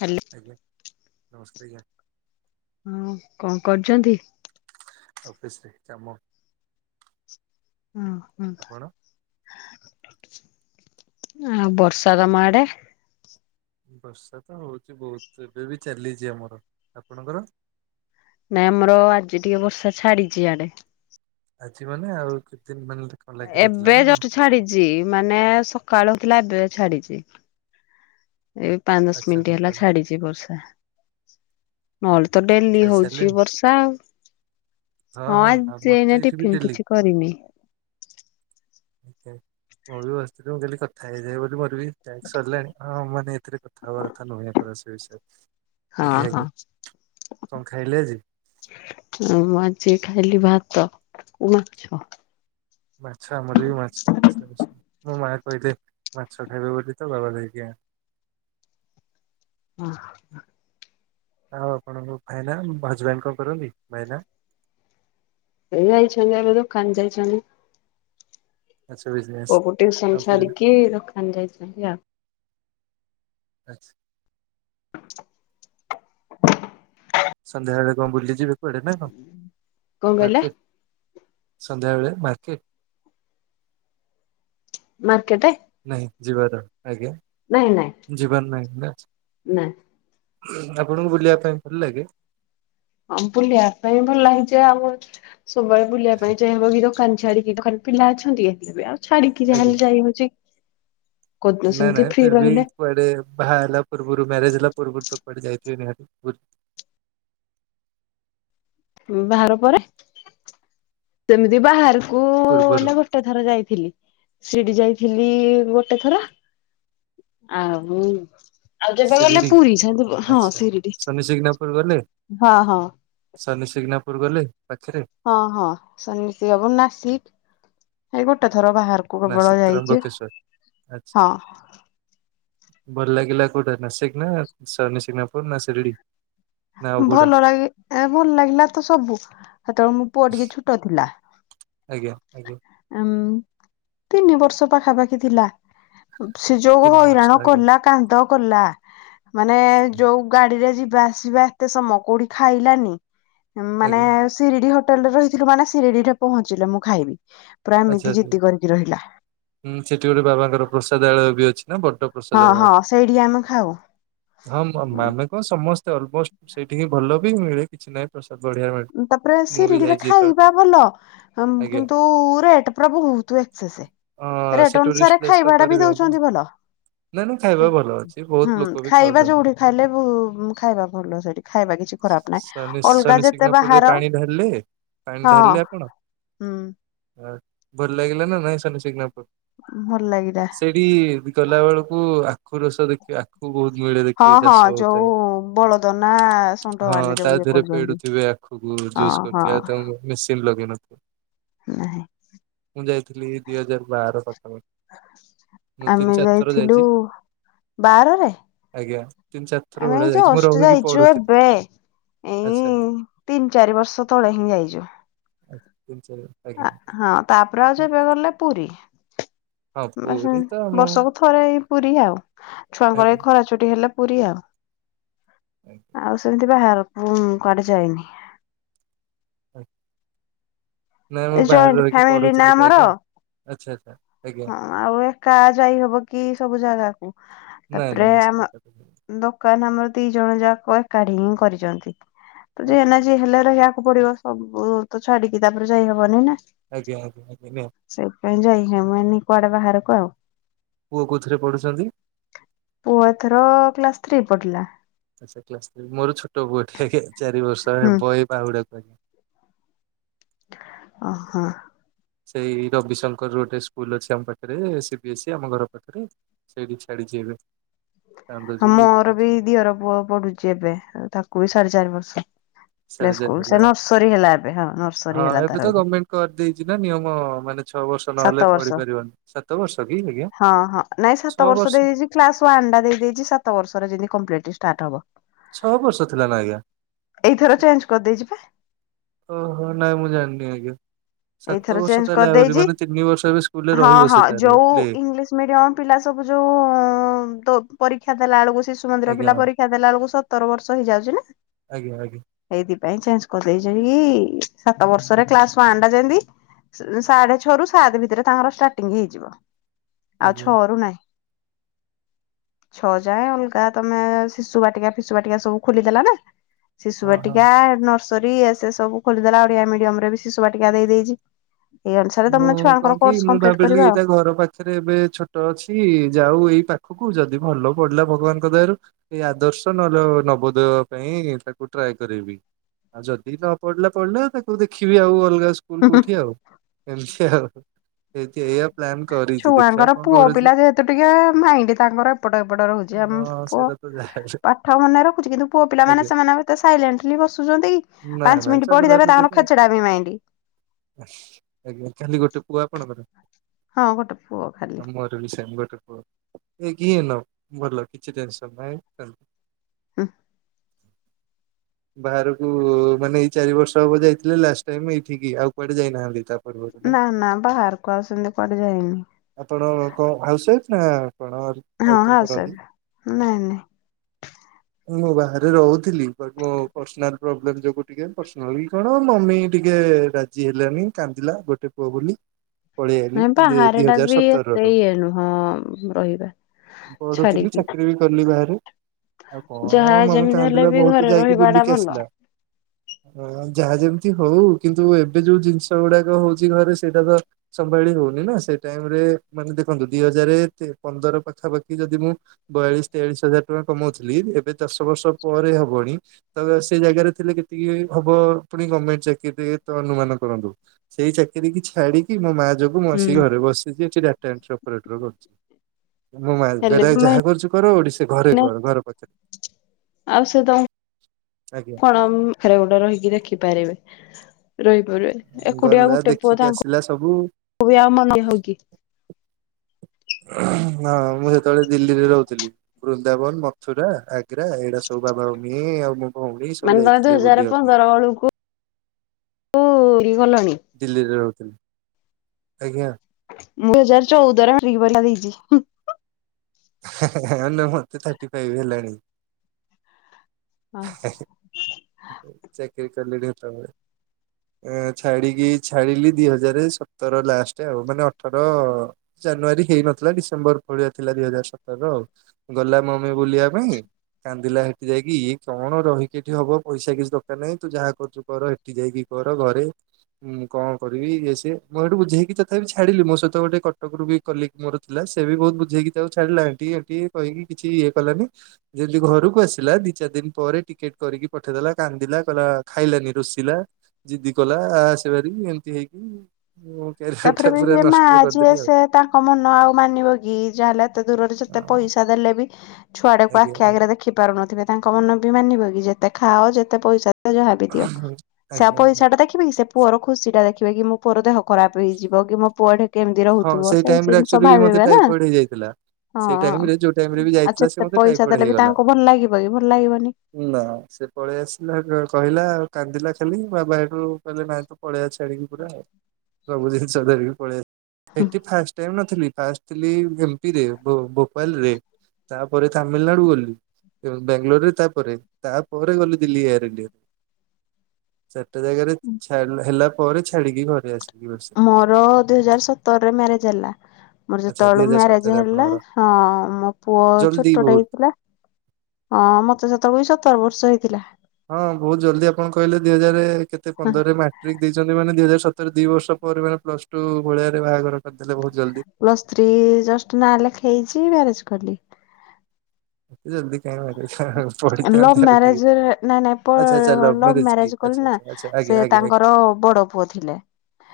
Hello. ଆଜ୍ଞା ନମସ୍କାର ଆଞା। ହଁ କଣ କରୁଛନ୍ତି? ଅଫିସରେ କାମ। ହୁଁ ହୁଁ। ଆପଣ? ଆ ବର୍ଷା ତମ ଆଡେ? ବର୍ଷା ତ ହଉଛି ବହୁତ ଏବେ ବି ଚାଲିଛି ଆମର ଆପଣଙ୍କର? ନାଇଁ ଆମର ଆଜି ଟିକେ ବର୍ଷା ଛାଡିଛି ଆଡେ ଆଜି ମାନେ ଆଉ? ଦିନ ମାନେ କଣ ଲାଗି ରହିଥିଲା ଏବେ ନା କଣ? ଜଷ୍ଟ୍ ଛାଡିଛି, ମାନେ ସକାଳୁ ହୋଉଥିଲା ଏବେ ଛାଡିଛି। ଏଇ ପାଞ୍ଚ-ଦଶ ଆଚ୍ଛା ମିନିଟ ହେଲା ସକାଳୁ ଛାଡିଛି ବର୍ଷା, ମଲ ତ ଡେଲି ହଉଛି ଖାଇସାରିଲେଣି ବର୍ଷା ଆଉ। ହଁ ଆଜି ଆମର ଏ ତ ଯାଇଟି ଏଇଠି ବି ଟିଫିନ ଡେଲି। କିଛି କରିନି। ଓକେ, ମୁଁ ବି ବସିଥିଲି, ମୁଁ କହିଲି କଥା ହେଇଯାଏ ବୋଲି ମୋର ବି ଟ୍ୟାକ୍ସ ସରିଲାଣି। ହଁ ମାନେ ଏଥିରେ କଥା ହବା କଥା ନୁହେଁ ପରେ ସେ ବିଷୟରେ। ହଁ ଆଜ୍ଞା ହଁ। ଆଜ୍ଞା କଣ ଖାଇଲେ ଆଜି? ମୁଁ ଆ ସେ ଖାଇଲି ଭାତ କୁ ମାଛ । ମାଛ ଆମର ବି ମାଛ। ମୋ ମାଆ କହିଲେ ମାଛ ଖାଇବେ ବୋଲି ତ ବାବା ଯାଇକି ଆଣି [inaudible] ହ। ଆଉ ଆପଣଙ୍କୁ ଭାଇନା ହଜବେଣ୍ଡ କ'ଣ କରନ୍ତି? ଭାଇନା? ଏଇ ଯାଇଛନ୍ତି ଏବେ ଦୋକାନ ଯାଇଛନ୍ତି। ଆଚ୍ଛା ବିଜନେସ୍ ପୁଅକୁ ଟିଉସନ ଆଉ ପିଲା ଛାଡିକି, ଦୋକାନ ଯାଇଛନ୍ତି ଆଉ। ଆଚ୍ଛା। ସନ୍ଧ୍ୟା ବେଳେ କଣ ବୁଲିଯିବେ କୁଆଡେ ନା କ'ଣ? କଣ କହିଲେ ମାର୍କେଟ! ସନ୍ଧ୍ୟାବେଳେ ମାର୍କେଟ? ମାର୍କେଟେ, ନାହିଁ ଯିବାର? ଆଜ୍ଞା, ଯିବାର ନାହିଁ ନା। ନାଏ । ଆପଣଙ୍କୁ ବୁଲିବା ପାଇଁ ଭଲ ଲାଗେ? ହଁ ବୁଲିବା ପାଇଁ ଭଲ ହେଇଛି ଆଉ। ସବୁବେଳେ ବୁଲିବା ପାଇଁ ଚାହିଁ ବୋଲି ଦୋକାନ ଛାଡିକି ତ ଖାଲି ପିଲା ଅଛନ୍ତି, ତେବେ ଆଉ ଛାଡିକି ଯାହାହେଲେ ଯାଇ ହଉଛି । ନାଇଁ ନାଇଁ, ଫିରବି ରହିଲେ କୁଆଡେ ବାହା ହେଲା ପୂର୍ବୁରୁ ମ୍ୟାରେଜ ହେଲା ପୁର୍ବୁରୁ ତ କୁଆଡେ଼ ଯାଇଥିବେ ନିହାତି ବୁ ବାହାର ପରେ ସେମିତି ବାହାର କୁ ପୂର୍ବରୁ ଅନେକ ବର୍ଷ ଥରେ ଯାଇଥିଲି। ସେଇଠି ଯାଇ ଥିଲି ଗୋଟେ ଥର। ଆଉ ଆଉ ଯେବେ ଗଲେ ଶିରିଡି ପୁରୀ, ସେମିତି ହଁ ଆଚ୍ଛା ସିରିଡି, ହଁ ହଁ। ଶନି ସିଗ୍ନାପୁର ଗଲେ? ପାଖରେ ହଁ ହଁ ଶନି ସିଆପୁର ନାସିକ ଏଇ ଗୋଟେ ଥର ବାହାରକୁ ନା କେବଳ ଯାଇଛି, ତ୍ରମ୍ବକେଶ୍ୱର ଆଚ୍ଛା। ହଁ। ଭଲ ଲାଗିଲା କୋଉଟା ନାଶିକ ନା ଶନି ସିଗ୍ନାପୂର୍ ନା ସିରିଡି? ଭଲ ଲାଗି ଏ ଭଲ ଲାଗିଲା ତ ସବୁ, ହେତେବେଳେ ମୋ ପୁଅ ଟିକେ ଛୋଟ ଥିଲା। ଆଜ୍ଞା, ଆଜ୍ଞା। ଉଁ ତିନି ବର୍ଷ ପାଖା ପାାଖି ଥିଲା। ସେ ଯୋଉ ତିନି ବର୍ଷ ହଇରାଣ ଆଜ୍ଞା କଲା କାନ୍ଦ କଲା, ମାନେ ଯୋଉ ଗାଡିରେ ଯି ସିଇଏ ବା ଏତେ ସମୟ କୋଉଠି ଖାଇଲାନି, ମାନେ ଆଜ୍ଞା। ସିରିଡି ହ ହୋଟେଲରେ ରହିଥିଲୁ ମାନେ ସିରିଡି ରେ ପହଞ୍ଚିଲେ ମୁଁ ଖାଇବି। ପୁରା ଏମିତି ଆଚ୍ଛା ଆଚ୍ଛା। ଜିଦି କରିକି ରହିଲା ହଁ ସେଠି ଗୋଟେ ବାବାଙ୍କର ପ୍ରସାଦ ଆଳୟ ବି ଅଛି। ନା ବଡ଼ ହଁ ହଁ ପ୍ରସାଦଳୟ, ସେଇଠି ଆମେ ଖାଉ ହଁ ମୋ ଆମେ ତ ସମସ୍ତେ ଅଲମଷ୍ଟ। ସେଇଠି ହିଁ ଭଲ ବି ମିଳେ କିଛି ନାହିଁ ପ୍ରସ ତାପରେ ସିରିଡିରେ ଖାଇବା ଭଲ । ଓମ ଆଜ୍ଞା କିନ୍ତୁ? ପୁରା ରେଟ ପୁରା ବହୁତ୍ ଏକ୍ସସ୍ ଅ ସେ ସେ ରେଟ ଟୁରିଷ୍ଟ ଅନୁସାରେ ପ୍ଲେସ୍ ତ ଖାଇବା ଟା ବି କରିବେ ଆଜ୍ଞା ଦଉଛନ୍ତି ଭଲ। ନାଇଁ ନାଇଁ ଖାଇବା କିନ୍ତୁ, ଭଲ ଅଛି ବହୁତ ହୁଁ ଲୋକ ବି ଖାଇବା ଖାଉଛନ୍ତି। ଯୋଉଁ ବି ଖାଇଲେ ବହୁତ ଖାଇବା ଭଲ ସେଇଠି ଖାଇବା କି କିଛି ଖରାପ ନାହିଁ ଶନି । ଅଲଗା ଶନି ଯେତେ ବା ସିଗ୍ନାପୁରରେ ହାର ପାଣି ଢାଳିଲେ ପାଣି ହଁ, ଢାଳିଲେ ଆପଣ ହୁଁ। ଭଲ ଲାଗିଲା ନା ନାଇଁ ଶନି ସିଗ୍ନାପୁର? ଭଲ ଲାଗିଲା ସେଇଠି ଗଲା ବେଳକୁ ଆ ଆଖୁ ରସ ଦେଖିଵା ଆଖୁ ବହୁତ ମିଳେ ହଁ ଦେଖିଵା ହଁ ଚାଷ ହଉଥାଏ ଯୋଉ ବଳଦ ନା । ଷଣ୍ଢ ମାନେ ହଁ ଯୋଉ ସାଏ ଇଏ ଥିରେ କରୁଛନ୍ତି। ପେଡୁଥିବେ ଆଖୁକୁୁ ଜୁସ୍ ହଁ ହଁ କରୁଥିବା ତାକୁ ମେସିନ୍ ଲଗେଇ ନଥି ନାହିଁ ମୁଁ ଯାଇଥିଲି ଦିଇ ହଜାର ବାର ପାଖ ପାଖି। ଆମେ ଯାଇଥିଲୁ ବାରରେ, ଆଜ୍ଞା ତିନି ଚାରି ଥର ଆମେ ଭଳିଆ ଏଇ ଯାଇଛି ଯୋଉ ମୁଁ ଅଷ୍ଟି ରହିକି ଯାଇଛୁ ପଢୁଥିଲି ଏବେ। ଆଚ୍ଛା ଏଇ-ଇ-ଇ ତିନି ଚାରି ବର୍ଷ ତଳେ ହିଁ ଯାଇଛୁ। ହ ତିନି ଚାରି ଆଜ୍ଞା ଅ ହଁ ତାପରେ ଆଉ ଯେବେ ଗଲେ ପୁରୀ। ହଁ ପୁରୀ ତ [unintelligible] ମୁଁ ବର୍ଷକୁ ଥରେ ଏଇ ପୁରୀ ଆଉ। ଛୁଆଙ୍କର ଏ ଆଜ୍ଞା ଖରାଛୁଟି ହେଲେ ପୁରୀ ଆଉ। ଆଜ୍ଞା ଆଉ ସେମିତି ବାହାର କୁ କୁଆଡ଼େ ଯାଇନି। ନାଇଁ ଏ ମୁଁ ଜଏଣ୍ଟ ବାହାରେ ରହିକି ଫ୍ୟାମିଲି ନା ପଢୁଥିଲି ତ ଆମର ଆଜ୍ଞା। ଆଚ୍ଛା ଆଚ୍ଛା ଆଜ୍ଞା ହଁ, ଆଉ ଏକା ଯାଇ ହବ କି ସବୁ ଜାଗାକୁ। ନାଇଁ ତାପରେ ନାଇଁ ସେ ମ ଆଜ୍ଞା ଦୋକାନ ଆମର ଦି ଜଣ ଯାକ କାଢି ହିଁ କରିଛନ୍ତି। ତ ଯେ ଏନା ହେ ଯେ ହେଲେ ରହିବାକୁ ପଡିବ ସବୁ ତ ଛାଡିକି ତା ଯାଇ ହବନି ନା ଆଜ୍ଞା ଆଜ୍ଞା ସେଇଥିପାଇଁ ଯାଇ ହବନି କୁଆଡେ ବାହାରକୁ ଆଉ। ପୁଅ କଉଥିରେ ପଢୁଛନ୍ତି? ପୁଅ ଏଥର-ଅ-ଅ କ୍ଲାସ ଥ୍ରୀ ପଢିଲା । ଆଛା କ୍ଲାସ ଥ୍ରୀ। ମୋର ଛୋଟ ପୁଅଟିଏ ହିଁ ହିଁ ଚାରି ବର୍ଷ ହୁଁ ହବ ଏ ବାହୁଡାକୁ। ହା [unintelligible] ଓ ହୋ। ସେଇ ରବିଶଙ୍କର ଗୋଟେ ସ୍କୁଲ ଅଛି ଆମ ପାଖରେ ସି ବିି ଏସ୍ ସି ଆମ ଘର ପାଖରେ ସେଇଠି ଛାଡିଛି ଏବେ। ଚାନ୍ଦ ଆ ଯୋଉ ମୋର ବି ଦିଅର ପୁଅ ପଢୁଛି ଏବେ ତାକୁ ବି ସାଢେ ଚାରି ବର୍ଷ। ପ୍ଲେ ସିଆଡେ ଯାଇଥିଲା ସ୍କୁଲ, ନର୍ସରୀ ହେଲା ଏବେ ହଁ ନର୍ସରୀ ହଁ ହେଲା ତାର ତ ଏବେ। ଗଭର୍ଣ୍ଣମେଣ୍ଟ କରିଦେଇଛି ନା ନିୟମ ମାନେ ଛଅ ବର୍ଷ ନହେଲେ ସାତ ପଢି ବର୍ଷ ପାରିବନି। ସାତ ବର୍ଷ କି ଆଜ୍ଞା ହଁ ହଁ ନାଇ ସାତ ବର୍ଷ ହେଇଯାଇଛି କ୍ଲାସ ୱାନ୍ ଆଣ୍ଡା ଦେଇ ଦେଇଛି ସାତ ବର୍ଷରେ ଯେମିତ କମ୍ପିଲଟ ଷ୍ଟାଟ ହବ। ଛଅ ବର୍ଷ ଥିଲା ନା ଆଜ୍ଞା। ଏଇଥର ଚେଞ୍ଜ କରିଦେଇଛି ପା ଓ ହୋ, ନାଇ ମୁଁ ଜାଣିନି ଆଜ୍ଞା। ସାତ ଏଇଥର ବର୍ଷ ଚେଞ୍ଜ ତାହେଲେ ଆହୁରି କରିଦେଇଛି। ମାନେ ତିନି ବର୍ଷ ଏବେ ସ୍କୁଲରେ ହଁ ରହିବ ହଁ ସେ ତାହେଲେ ଯୋଉ ପ୍ଲେ ଇଂଲିଶ ମିଡିୟମ ପିଲା ସବୁ ଏବେ ଯୋଉ-ଉ-ଉ-ଉ ଦ ପରୀକ୍ଷା ଦେଲା ବେଳକୁ ଶିଶୁ ମନ୍ଦିର ଆଜ୍ଞା ପିଲା ମ୍ୟାମ୍। ପରୀକ୍ଷା ଦେଲା ବେଳକୁ ସତର ବର୍ଷ ହେଇଯାଉଛି ନା। ଆଜ୍ଞା ଆଜ୍ଞା ସେଇଥି କାଇ ଚେଞ୍ଜ କରିଦେଇଛ କି-ଇ-ଇ ସାତ ବର୍ଷରେ କ୍ଲାସ ୱାନଟା ଯେମିତି ସାଢେ ଛଅ ରୁ ସାତ ଭିତରେ ତାଙ୍କର ଷ୍ଟାର୍ଟିଙ୍ଗ ହେଇଯିବ। ଆଉ ଆଜ୍ଞା ଛଅରୁ ନାହିଁ। [unintelligible] ଛଅ ଯାଏଁ ଅଲଗା ତମେ ଶିଶୁ ବାଟିକା ଫିଶୁ ବାଟିକା ସବୁ ଖୋଲିଦେଲା ନା। ଶିଶୁ ହଁ ହଁ। ବାଟିକା ନର୍ସରୀ ଏ ସେ ସବୁ ଖୋଲିଦେଲା ଓଡିଆ ମିଡିୟମ ରେ ବି ଶିଶୁ ବାଟିକା ଦେଇ ଦେଇଛି। ଏଇ ଅନୁସାରେ ମୁଁ ତମେ ଛୁଆଙ୍କର କଣ କି, କୋର୍ସ ମୁଁ କମ୍ପ୍ଲିଟ ଭାବିଲି କରିବା ଏଇଟା ଘର ପାଖରେ ଏବେ ଛୋଟ ଅଛି ଯାଉ ଏଇ ପାଖ ପାଖକୁୁ ଯଦି ଭଲ ପଢିଲା ଭଗବାନଙ୍କ ଦୟାରୁ ଏଇ ଆଦର୍ଶ ନହେଲେ ନବୋଦୟ ପାଇଁ ତାକୁ ଟ୍ରାଏ ଟ୍ରାଏ କରିବି। ଯଦି ନ ପଡିଲା ପଡିଲା ତାକୁ ଦେଖିବି ଆଉ ଅଲଗା ସ୍କୁଲ କଉଠି ଆଉ ଏମିତି ଆଉ। ଏଇଠି ଏଇଆ ପ୍ଲାନ୍ କରିଛି ଦେଖିବା ଛୁଆଙ୍କର କଣ ପୁଅ କରୁଛି। ପିଲା ଯେହେତୁ ଟିକେ ମାଇଣ୍ଡ ତାଙ୍କର ଏପଟ ଏପଟ ରହୁଛି ଆ ହଁ ପୁଅ ସେଇଟା ତ ଯାହାହେଲେ ପାଠ ମନେ ରଖୁଛି କିନ୍ତୁ ପୁଅ ପିଲା ମାନେ ଆଜ୍ଞା। ସେମାନେ ଏତ ସାଇଲେଣ୍ଟଲି ବସୁଛନ୍ତି କି। ନାଇଁ ପାଞ୍ଚ ନାଇଁ ମିନିଟ୍ ଚଗଲାମି ପଢିଦବେ ରୁ ତାଙ୍କର ଟିକେ ଖେଚଡାମି ମାଇଣ୍ଡ। ଆଜ୍ଞା କାଲି ଗୋଟେ ପୁଅ ଆପଣଙ୍କର? ହଁ ଗୋଟେ ପୁଅ ଖାଲି ମୋର ବି ସେମ୍ ଗୋଟେ ପୁ ଅ ଏକ୍ ହିଁ ଇନଅଫ୍ ଭଲ କିଛି ଟେନସନ ନାହିଁ। ହୁ [unintelligible] ବାହାରକୁ-ଉ-ଉ ମାନେ ଏଇ ଚାରି ବର୍ଷ ହବ ଯାଇଥିଲେ ଲାଷ୍ଟ ଟାଇମ ଏଇଠିକି ଆଉ କୁଆଡେ ଯାଇନାହାନ୍ତି ତାପ ଆପଣ ନା ନା ବାହାରକୁ ଆଉ ସେମିତି କୁଆଡେ ଯାଇନି କଣ ହାଉସ ୱାଇଫ୍? ହଁ ହଁ ସରେ ନାଇଁ ନାଇଁ ମୁଁ ବାହାରେ ରହୁଥିଲି ବଟ୍ ମୋ ପର୍ସନାଲ ପ୍ରୋବ୍ଲେମ ଯୋଗୁ ଟିକେ ପର୍ସନାଲି କଣ ମମି ଟିକେ ରାଜି ହେଲାନି କାନ୍ଦିଲା ଗୋଟେ ପୁଅ ବୋଲି। ପଳେଇ ଆଇଲି ନାଇଁ ବାହାର ଦି ଟା ହଜାର ବି ଏତେ ସତରରୁ। ଇଏ ନୁହଁ ରହିବା। ପଢୁଥିଲି ଛାଡିକି ଚାକିରରି ବି କଲି ବାହାରେ। ଆଉ ଯାହା କଣ ମମି ଯେମିତି ହେଲେ କାନ୍ଦିଲା ବି ବହୁତୁ ଘରେ ଯାଇକି ରହିବା ଟା ବୁଲିକି ଭଲ ଆସିଲା। ଯାହା ଯେମିତି ହଉ କିନ୍ତୁ ଏବେ ଯୋଉ ଜିନିଷ ଗୁଡାକ। ହଉଛି ଘରେ ସେଇଟା ତ ସମ୍ଭାଳି ହଉନି ନା ସେ ଟାଇମ୍ ରେ ମାନେ ଦେଖନ୍ତୁ ଦି ହଜାରେ ର ପାଖାପାଖି ଯଦି ମୁଁ ବୟାଳିଶ ତେୟାଳିଶ ହଜାର ଟଙ୍କା କମାଉଥିଲି ଏବେ ଦଶ ବର୍ଷ ପରେ ହବଣି। ତ ସେ ଜାଗାରେ ଥିଲେ କେତିକି ହବ ପୁଣି ଗମେଣ୍ଟ ଚାକିରି ଅନୁମାନ କରନ୍ତୁ। ସେଇ ଚାକିର କି ଛାଡିକି ମୋ ମା ଯୋଗୁ ମୁଁ ହୁଁ। ଆସି ଘରେ ବସିଛି। ଚି ଡାଟା ଏଣ୍ଟ୍ରି ଅପରେଟର କରୁଛି ମୁଁ ମା ହେଲେ ବି ଯାହା କରୁଛି କର ଓଡିଶା ଘରେ ଘରେ ଘରେ ପଛରେ ଆଉ ସେ ତମ ଆଜ୍ଞା। କଣ ପାଖରେ ଗୋଟେ ରହିକି ଦେଖିପାରିବେ। ରହି ଏକୁଟିଆ ଗଲା ଗୋଟେ ପୁଅ ଦେଖିକି ଆସିଲା ସବୁ ତାଙ୍କୁ ବି ଆଉ ମନେ ହଉକିି? ହଁ ମୁଁ ସେତେବେଳେ ଦିଲ୍ଲ ରେ ରହୁଥିଲି ବୃନ୍ଦାବନ ମଥୁରା ଆଗ୍ରା ଏଇଟା ସବୁ ବାବାଁ ଆଉ ମୁଁ ମାନେ ତମେ ଦୁଇ ହଜାର ପନ୍ଦର ବେଳକୁ କୁ ଇ ଗଲଣି। ଆଜ୍ଞା। ମୁଁ ଦୁଇ ହଜରେ ଚଉଦ ରେ ମାଟ୍ରିକ ପରୀକ୍ଷା ଦେଇଛି। ହେଁ ହେଁ ନା ମତେ ଥାର୍ଟି ଫାଇଭ ହେଲାଣି। ହ ହ ଚାକରି କରିଲିିଲି ତମେ ଛାଡିକି ଛାଡିଲି ଦି ହଜାର ସତର ଲାଷ୍ଟ ଆଉ ମାନେ ଅଠର ଜାନୁଆରୀ ହେଇନଥିଲା ଡିସେମ୍ବର ଭଳିଆ ଥିଲା ଦିଇ ହଜାର ସତର ଆଉ ଗଲା ମମି ବୁଲିବା ପାଇଁ କାନ୍ଦିଲା ହେଠି ଯାଇକି ଇଏ କଣ ରହିକି ଏଠି ହବ ପଇସା କିଛି ଦରକାର ନାହିଁ ତୁ ଯାହା କରୁଛୁ କର ହେଠି ଯାଇକି ତୋର ଘରେ ହଁ କଣ କରିବି ଇଏ ସିଏ ମୁଁ ଏଇଠୁ ବୁଝେଇକି ତଥାପି ଛାଡିଲି ମୋ ସହିତ ଗୋଟେ କଟକ ରୁ ବି କଲିି ମୋର ଥିଲା। ସେ ବି ବହୁତ ବୁଝେଇକି ତା ଛାଡ଼ିଲା ଏଠି ହେଠୀ କହିକି କିଛି ଇଏ କଲାନି ଯେମିତି ଘରକୁ ଆସିଲା ଦି ଚାରି ଦିନ ପରେ ଟିକେଟ କ ନିକି ପଠେଇଦେଲା କାନ୍ଦିଲା କହିଲା ଖାଇଲାନି ରୁଷିଲା ଜିଦି କଲା ଆ ଆସିବାରି ଏମିତି ହେଇକି ମୋ କ୍ୟାରିୟର ଟା ତାପରେ ବି ପୁରା ଯିଏ ମା ନଷ୍ଟ ଯିଏ କରିଦେଲି ଆଉ। ସେ ତାଙ୍କ ମନ ଆଉ ମାନିବ କି ଯା ହେଲା ଏତେ ଦୂରରେ ଯେତେ ପଇସା ଦେଲେ ବି ଛୁଆ ଟାକୁ ଆଜ୍ଞା ଆଖି ଆଜ୍ଞା। ଆଗରେ ଦେଖି ପାରୁନଥିବେ। ତାଙ୍କ ମନ ବି ମାନିବ କି ଯେତେ ଖାଅ ଯେତେ ପଇସା ଯାହାବି ଦିଅ ସେ ଆଜ୍ଞା ପଇସାଟା ଦେଖିବେ କି ସେ ପୁଅର ଖୁସି ଟା ଦେଖିବେ କି ମୋ ପୁଅର ଦେହ ଖରାପ ହେଇଯିବ କି ମୋ ପୁଅ ଟ କେମିତି ହଁ ରହୁଥିବ ସେଇ ଟାଇମ ରେ ଜିନିସ ଆକ୍ଚୁଆଲି ବି ମତେ ଭାବିବେ ନା। ଟାଇଫଏଡ ହେଇଯାଇଥିଲା। ହଁ ସେଇ ଟାଇମ ଆଉ ରେ ଯୋଉ ଟାଇମ ରେ ବି ଯାଇଥିଲା ସେ ଯେତେ ମତେ ପଇସା ଟାଇଫଏଡ ଦେଲେ ବି ହେଇଗଲା। ତାଙ୍କୁ ଭଲ ଲାଗିବ କି ଭଲ ଲାଗିବନି। ନା ସେ ପଳେଇ ଆସିଲା କହିଲା ଆଉ କାନ୍ଦିଲା ଖାଲି ବାବା ହେଠୁ କହିଲେ ନାଇ ତୁ ପଳେଇଆ ଛାଡିକ ପୁରା ସବୁ ଜିନିଷ ଧରିକି ପଳେଇଆ ଏଠି ଫାଷ୍ଟ ଟାଇ ନଥିଲି ଫାଷ୍ଟ ଥିଲି ଏମ ପି ରେ ଭୋପାଳ ରେ। ତାପରେ ତାମିଲନାଡୁ ଗଲି। ବାଙ୍ଗାଲୋରରେ ତାପରେ ତାପରେ ଗଲେ ଦିଲ୍ଲୀ ଏୟାର ଇଣ୍ଡିଆ ଗୋଟେ ଜାଗାରେ ଛା ହେଲା ପରେ ଛାଡିକି ଘରେ ଆସିଲୀ। ମୋର ଦୁଇ ହଜାର ସତରରେ ମ୍ୟାରେଜ ହେଲା। ମୋର ଆଚ୍ଛା ଦି ଯେତେବେଳୁ ହଜାର ମ୍ୟାରେଜ ସତରରେ ହେଲା ଆପଣଙ୍କର ହଁ ମୋ ପୁଅ ଜଲ୍ଦି ଛୋଟଟେ ବହୁତ ହେଇଥିଲା। ହଁ ମତେ ସେତେବେଳେ ସତର ବର୍ଷ ହେଇଥିଲା। ହଁ ବହୁତ ଜଲଦି ଆପଣ କହିଲେ ଦିଇ ହଜାର କେତେ ପନ୍ଦରରେ ମାଟ୍ରିକ ଦେଇଛନ୍ତି ମାନେ ଦୁଇ ହଜାର ସତରେ ଦି ବର୍ଷ ପରେ ମାନେ ପ୍ଲସ ଟୁ ଭଳିଆରେ ବାହାଘର କରିଦେଲେ ବହୁତ ଜଲ୍ଦି। ପ୍ଲସ ଥ୍ରି ଜଷ୍ଟ ନା ଲେଖ ହେଇଛି ମାରେଜ କଲି। ଏତେ ଜଲ୍ଦି କାହିଁ ବାହାଘର ଲଭ ପଢିଥାନ୍ତେ ଆଉ ଟିକେ। ମ୍ୟାରେଜ ନାଇଁ ଆଚ୍ଛା ଆଚ୍ଛା ନାଇଁ ଲଭ୍ ଲଭ କି ମ୍ୟାରେଜ ଆଚ୍ଛା କଲେ ନା। ଆଚ୍ଛା ଆଚ୍ଛା ଆଜ୍ଞା ସେ ଆଜ୍ଞା ଆଜ୍ଞା ତାଙ୍କର ବଡ ପୁଅ ଥିଲେ।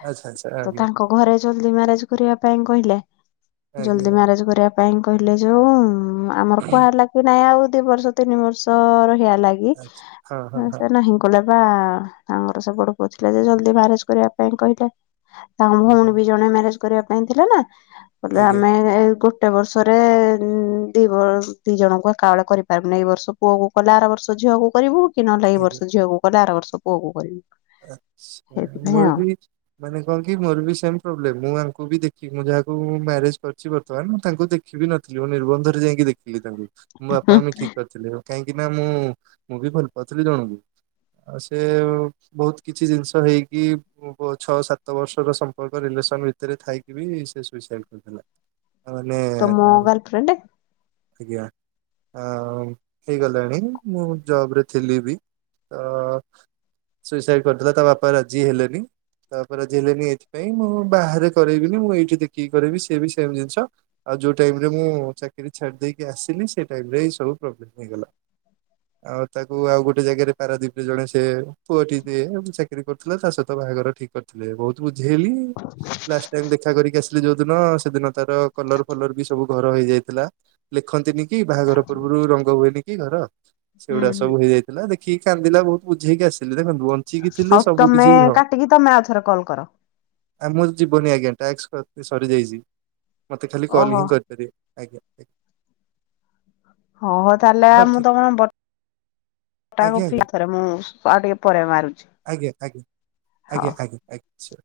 ଆଚ୍ଛା ଆଚ୍ଛା ତ ଆଜ୍ଞା। ତାଙ୍କ ଘରେ ଜଲଦି ମ୍ୟାରେଜ କରିବା ପାଇଁ କହିଲେ। ଆଜ୍ଞା ଜଲ୍ଦି ଆଜ୍ଞା। ମ୍ୟାରେଜ କରିବା ପାଇଁ। କହିଲେ ଯୋଉ ଆମର କୁହାହେଲା କି ନାଇଁ ଆଉ ଦି ବର୍ଷ ତିନି ବର୍ଷ ରହିଆକୁ। ଆଚ୍ଛା ହଁ ହଁ ହଁ ସେଥିଲାଗି ନାହିଁ କଲେ ବା ତାଙ୍କର ସେପଟ ବୁଝିଲେ ଯେ ଜଲଦି ମ୍ୟାରେଜ କରିବା।। କହିଲା ତାଙ୍କ ହୁଁ, ଭଉଣୀ ବି ଜଣେ ମ୍ୟାରେଜ କରିବା ପାଇଁ ଥିଲା ନା। ବୋଲେ ଆଜ୍ଞା ଆମେ ଗୋଟେ ବର୍ଷରେ ଦି ଦି ଜଣଙ୍କୁ ଏକାବେଳେ କରି ତାମାନେ ଏଇ ବର୍ଷ ପୁଅ କଲେ ଆର ବର୍ଷ ଝିଅକୁ କରିବୁ କି ନହଲେ ଏଇ ବର୍ଷ ଝିଅକୁ କଲେ ଆର ବର୍ଷ ପୁଅ କକୁ କରିବୁ। ଆଛା ସେଇଥିପାଇଁ ମୋର ଆଉ ବି ମାନେ କଣ କୀ ମୋର ବି ସେମ ପ୍ରୋବ୍ଲେମ। ମୁଁ ଆଙ୍କୁ ବି ଦେଖି ମୁଁ ଯାହାକୁ ମ୍ୟାରେଜ କରିଛି ବର୍ତ୍ତମାନ ମୁଁ ତାଙ୍କୁ ଦେଖିବି ନଥିଲି ମୁଁ ନିର୍ବନ୍ଧରେ ଯାଇକି ଦେଖିଲି। ଦେଖିଲି ତାଙ୍କୁ ମୋ ବାପା ମମି ଠିକ୍ କରିଥିଲେ ତାଙ୍କୁ। କାହିଁକି ନା ମୁଁ ମୁଁ ବି ଭଲ ପାଉଥିଲି ଜଣଙ୍କୁ ଆଉ ସେ ବହୁତ କିଛି ଜିନିଷ ହେଇକି ଛଅ ସାତ ବର୍ଷର ସମ୍ପର୍କ ରିଲେସନ ଭିତରେ ଥାଇକି ବି ସେ ସୁଈସାଇଡ କରିଦେଲା। ତମ ଗାର୍ଲଫ୍ରେଣ୍ଡ। ଆଜ୍ଞା ହେଇଗଲାଣି ମୁଁ ଜବ ରେ ଥିଲି ବି। ତ ସୁଇସାଇଡ କରିଦେଲା ତା ବାପା ରାଜି ହେଲେନି। ତା ବାପା ରାଜି ହେଲେନି ଏଥିପାଇଁ ମୁଁ ବାହାରେ କରାଇବିନି ମୁଁ ଏଇଠି ଦେଖିକି କରାଇବି ସିଏ ବି ସେମ ଜିନିଷ। ଆଉ ଯୋଉ ଟାଇମ ରେ ମୁଁ ଚାକିରୀ ଛାଡି ଦେଇକି ଆସିଲି ସେ ଟାଇମ ରେ ସବୁ ପ୍ରବ୍ଲେମ ହେଇଗଲା। ଆଉ ତାକୁ ଆଉ ଗୋଟେ ଜାଗାରେ ପାରାଦଵୀପ ରେ ଜଣେ ସେ ପୁଅଟି ଦିଏ ଚାକିରି କରୁଥିଲା ତା ସହିତ ବାହାଘର ଠିକ କରିଥିଲେ ବହୁତ ବୁଝା ହେଲି ଲାଷ୍ଟ ଟାଇମ ଦେଖା କରିକି ଆସିଲି ଯୋଉ। ସେ ଦିନ ସେଦିନ ତାର କଲର ଫଲର ବି ସବୁ ଘର ହେଇଯାଇଥିଲା ଲେଖନ୍ତିନି। କି ବାହାଘର ପୂର୍ବରୁ ରଙ୍ଗ ହୁଏନି କି ଘର ହୁଁ ସେଗୁଡା ହୁଁ। ସବୁ ହେଇଯାଇଥିଲା ଦେଖ। କି କାନ୍ଦିଲା ବହୁତ ବୁଝେଇକି ଆସିଲି ଧନ। ବଞ୍ଚିକି ଥିଲେ ହଉ ସବୁ ତମେ କିଛି ହଵ। କାଟିକି ତମେ ଆଉଥରେ କଲ୍ କର ଆଉ ମୋର ଯିବନି ଆଜ୍ଞା ଟାସ୍କ। ସରିଯାଇଛି ମୋତେ ଖାଲି କଲ୍ ଓହୋ। ହିଁ କରିପାରିବେ ଆଜ୍ଞା। ହଁ ତାହେଲେ ହଉ ମୁଁ ଠିକ ତମଟା ଆଜ୍ଞା ଫି ଆଜ୍ଞା ଥରେ ମୁଁ। ହଁ ଟିକେ ପରେ ମାରୁଛି ହଁ। ଆଛା।